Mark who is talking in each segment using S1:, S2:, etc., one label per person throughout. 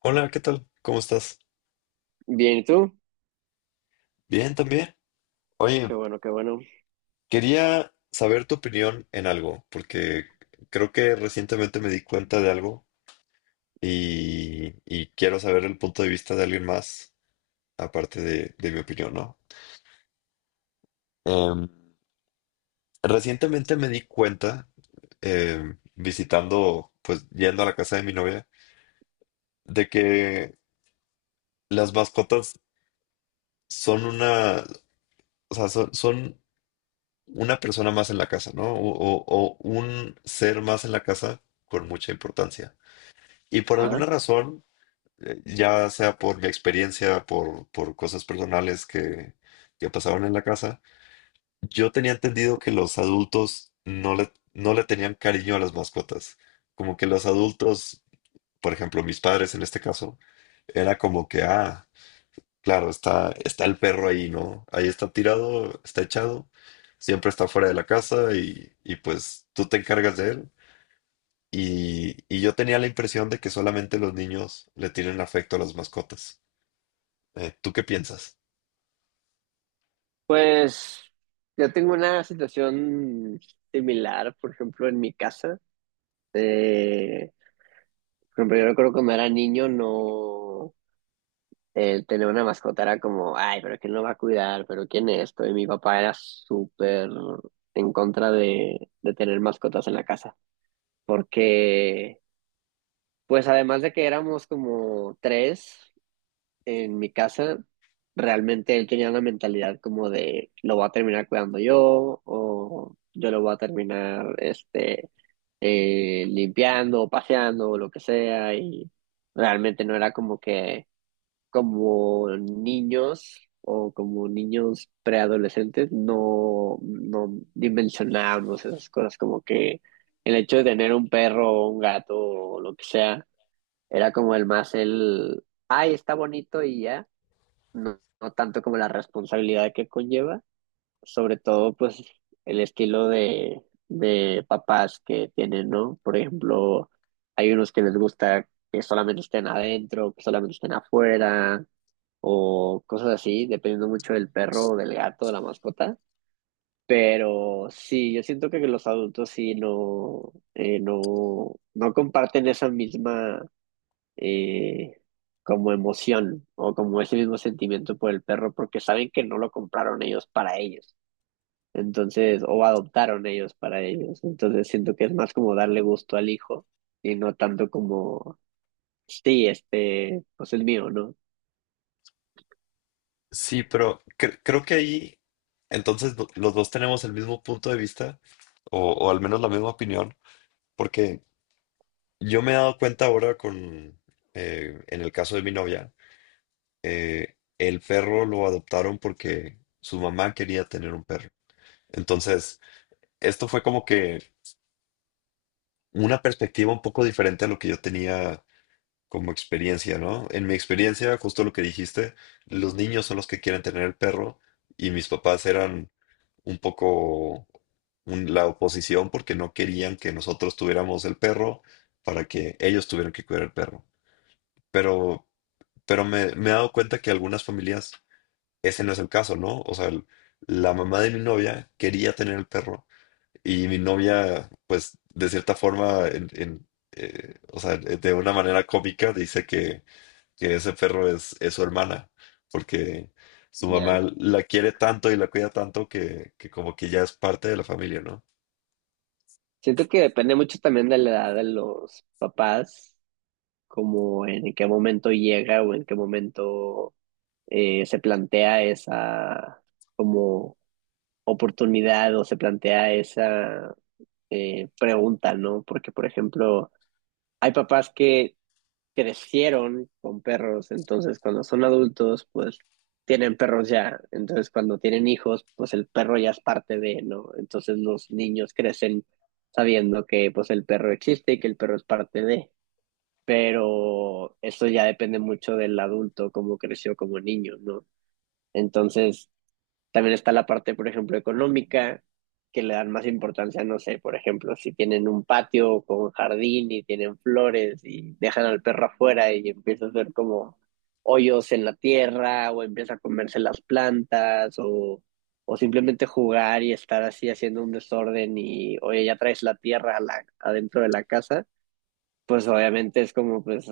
S1: Hola, ¿qué tal? ¿Cómo estás?
S2: Bien, ¿y tú?
S1: Bien, también. Oye,
S2: Qué bueno, qué bueno.
S1: quería saber tu opinión en algo, porque creo que recientemente me di cuenta de algo y quiero saber el punto de vista de alguien más, aparte de mi opinión, ¿no? Em, Recientemente me di cuenta, visitando, pues yendo a la casa de mi novia, de que las mascotas son una, o sea, son una persona más en la casa, ¿no? O un ser más en la casa con mucha importancia. Y por alguna
S2: Ajá.
S1: razón, ya sea por mi experiencia, por cosas personales que pasaron en la casa, yo tenía entendido que los adultos no le tenían cariño a las mascotas. Como que los adultos, por ejemplo, mis padres en este caso, era como que, ah, claro, está el perro ahí, ¿no? Ahí está tirado, está echado, siempre está fuera de la casa y pues tú te encargas de él. Y yo tenía la impresión de que solamente los niños le tienen afecto a las mascotas. ¿Tú qué piensas?
S2: Pues yo tengo una situación similar, por ejemplo, en mi casa. Eh, por ejemplo, yo recuerdo cuando era niño, no, tener una mascota era como, ay, pero ¿quién lo va a cuidar? ¿Pero quién es esto? Y mi papá era súper en contra de tener mascotas en la casa, porque, pues además de que éramos como tres en mi casa, realmente él tenía una mentalidad como de lo voy a terminar cuidando yo, o yo lo voy a terminar limpiando o paseando o lo que sea, y realmente no era como que, como niños o como niños preadolescentes, no, no dimensionábamos esas cosas, como que el hecho de tener un perro o un gato o lo que sea era como el, más el ay, está bonito y ya, no, no tanto como la responsabilidad que conlleva, sobre todo pues el estilo de papás que tienen, ¿no? Por ejemplo, hay unos que les gusta que solamente estén adentro, que solamente estén afuera, o cosas así, dependiendo mucho del perro o del gato, de la mascota. Pero sí, yo siento que los adultos sí no, no, no comparten esa misma, eh, como emoción o como ese mismo sentimiento por el perro, porque saben que no lo compraron ellos para ellos. Entonces, o adoptaron ellos para ellos. Entonces, siento que es más como darle gusto al hijo y no tanto como, sí, este, pues es mío, ¿no?
S1: Sí, pero creo que ahí entonces los dos tenemos el mismo punto de vista o al menos la misma opinión, porque yo me he dado cuenta ahora con, en el caso de mi novia, el perro lo adoptaron porque su mamá quería tener un perro. Entonces, esto fue como que una perspectiva un poco diferente a lo que yo tenía como experiencia, ¿no? En mi experiencia, justo lo que dijiste, los niños son los que quieren tener el perro y mis papás eran un poco la oposición porque no querían que nosotros tuviéramos el perro para que ellos tuvieran que cuidar el perro. Pero, pero me he dado cuenta que algunas familias ese no es el caso, ¿no? O sea, la mamá de mi novia quería tener el perro y mi novia, pues, de cierta forma, o sea, de una manera cómica, dice que ese perro es su hermana, porque su
S2: Ya.
S1: mamá la quiere tanto y la cuida tanto que como que ya es parte de la familia, ¿no?
S2: Siento que depende mucho también de la edad de los papás, como en qué momento llega o en qué momento, se plantea esa como oportunidad, o se plantea esa, preguntan, ¿no? Porque, por ejemplo, hay papás que crecieron con perros, entonces cuando son adultos, pues tienen perros ya, entonces cuando tienen hijos, pues el perro ya es parte de, ¿no? Entonces los niños crecen sabiendo que pues el perro existe y que el perro es parte de, pero eso ya depende mucho del adulto, cómo creció como niño, ¿no? Entonces, también está la parte, por ejemplo, económica, que le dan más importancia, no sé, por ejemplo, si tienen un patio con jardín y tienen flores y dejan al perro afuera y empieza a hacer como hoyos en la tierra, o empieza a comerse las plantas, o simplemente jugar y estar así haciendo un desorden y, oye, ya traes la tierra a la- adentro de la casa, pues obviamente es como, pues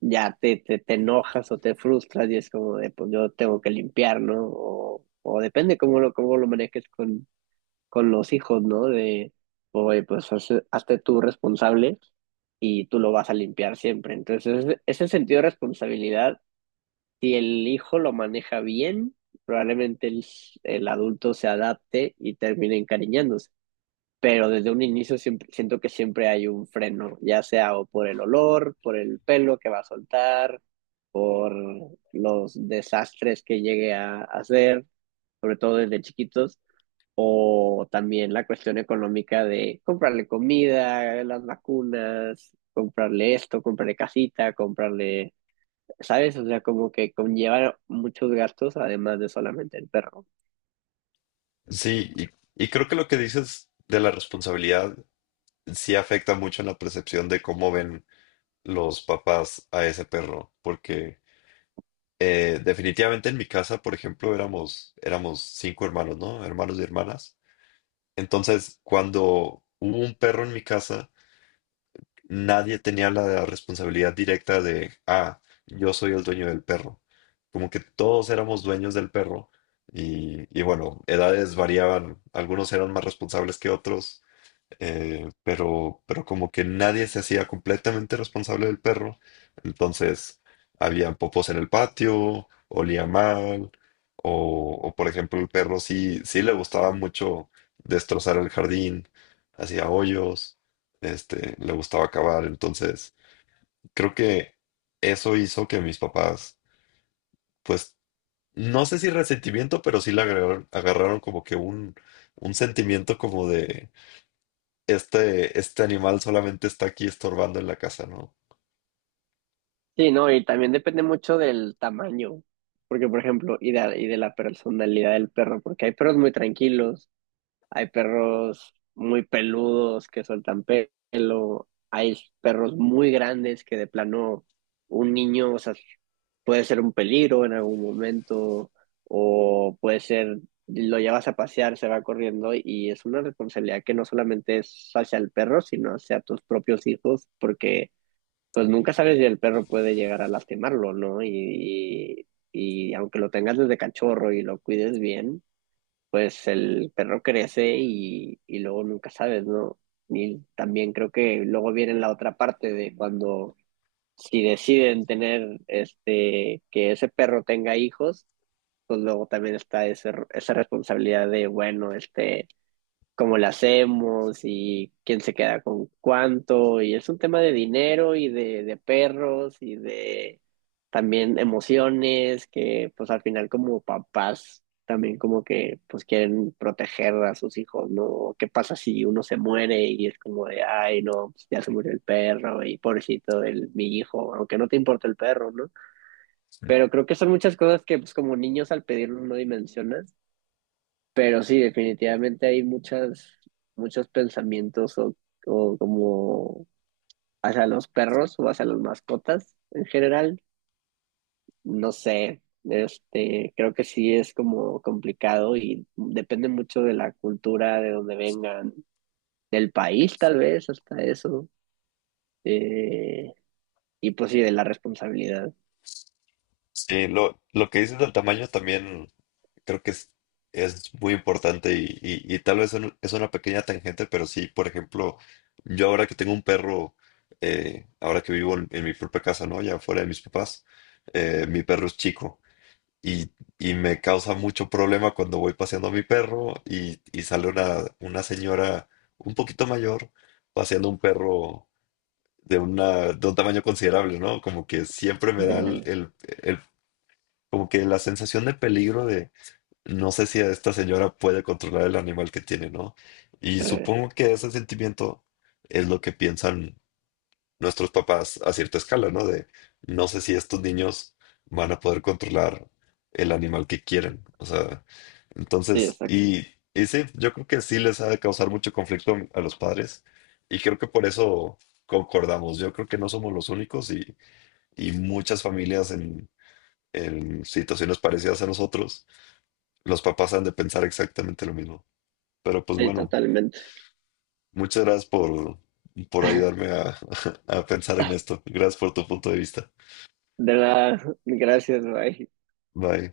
S2: ya te enojas o te frustras y es como de, pues yo tengo que limpiar, ¿no? O depende cómo lo manejes con los hijos, ¿no? De, oye, pues hazte tú responsable y tú lo vas a limpiar siempre. Entonces, ese sentido de responsabilidad, si el hijo lo maneja bien, probablemente el adulto se adapte y termine encariñándose, pero desde un inicio siempre, siento que siempre hay un freno, ya sea o por el olor, por el pelo que va a soltar, por los desastres que llegue a hacer, sobre todo desde chiquitos, o también la cuestión económica de comprarle comida, las vacunas, comprarle esto, comprarle casita, comprarle, ¿sabes? O sea, como que conlleva muchos gastos además de solamente el perro.
S1: Sí, y creo que lo que dices de la responsabilidad sí afecta mucho en la percepción de cómo ven los papás a ese perro, porque... definitivamente en mi casa, por ejemplo, éramos cinco hermanos, ¿no? Hermanos y hermanas. Entonces, cuando hubo un perro en mi casa, nadie tenía la responsabilidad directa de, ah, yo soy el dueño del perro. Como que todos éramos dueños del perro y bueno, edades variaban. Algunos eran más responsables que otros, pero como que nadie se hacía completamente responsable del perro, entonces había popos en el patio, olía mal, por ejemplo el perro sí, sí le gustaba mucho destrozar el jardín, hacía hoyos, este, le gustaba cavar, entonces creo que eso hizo que mis papás, pues no sé si resentimiento, pero sí le agarraron como que un sentimiento como de este, este animal solamente está aquí estorbando en la casa, ¿no?
S2: Sí, no, y también depende mucho del tamaño, porque por ejemplo, y de la personalidad del perro, porque hay perros muy tranquilos, hay perros muy peludos que sueltan pelo, hay perros muy grandes que de plano un niño, o sea, puede ser un peligro en algún momento, o puede ser, lo llevas a pasear, se va corriendo, y es una responsabilidad que no solamente es hacia el perro, sino hacia tus propios hijos, porque pues nunca sabes si el perro puede llegar a lastimarlo, ¿no? Y, y aunque lo tengas desde cachorro y lo cuides bien, pues el perro crece y luego nunca sabes, ¿no? Y también creo que luego viene la otra parte de cuando si deciden tener este que ese perro tenga hijos, pues luego también está ese- esa responsabilidad de, bueno, este, cómo la hacemos y quién se queda con cuánto. Y es un tema de dinero y de perros y de también emociones, que pues al final como papás también como que pues quieren proteger a sus hijos, ¿no? ¿Qué pasa si uno se muere y es como de, ay, no, pues, ya se murió el perro y pobrecito el, mi hijo, aunque no te importa el perro, ¿no?
S1: Sí,
S2: Pero creo que son muchas cosas que pues como niños al pedirlo no dimensionas, pero sí, definitivamente hay muchas, muchos pensamientos o como hacia los perros o hacia las mascotas en general. No sé, este, creo que sí es como complicado y depende mucho de la cultura, de dónde vengan, del país tal vez, hasta eso. Eh, y pues sí, de la responsabilidad.
S1: sí, lo que dices del tamaño también creo que es muy importante y tal vez es una pequeña tangente, pero sí, por ejemplo, yo ahora que tengo un perro, ahora que vivo en mi propia casa, ¿no? Ya fuera de mis papás, mi perro es chico y, y me causa mucho problema cuando voy paseando a mi perro y sale una señora un poquito mayor paseando un perro de una, de un tamaño considerable, ¿no? Como que siempre me da
S2: Eh,
S1: el- como que la sensación de peligro de no sé si esta señora puede controlar el animal que tiene, ¿no? Y
S2: eh,
S1: supongo que ese sentimiento es lo que piensan nuestros papás a cierta escala, ¿no? De no sé si estos niños van a poder controlar el animal que quieren. O sea,
S2: sí,
S1: entonces,
S2: exacto.
S1: y sí, yo creo que sí les ha de causar mucho conflicto a los padres y creo que por eso concordamos. Yo creo que no somos los únicos y muchas familias en situaciones parecidas a nosotros, los papás han de pensar exactamente lo mismo. Pero pues
S2: Sí,
S1: bueno,
S2: totalmente.
S1: muchas gracias por ayudarme a a pensar en esto. Gracias por tu punto de vista.
S2: De nada, gracias, bye.
S1: Bye.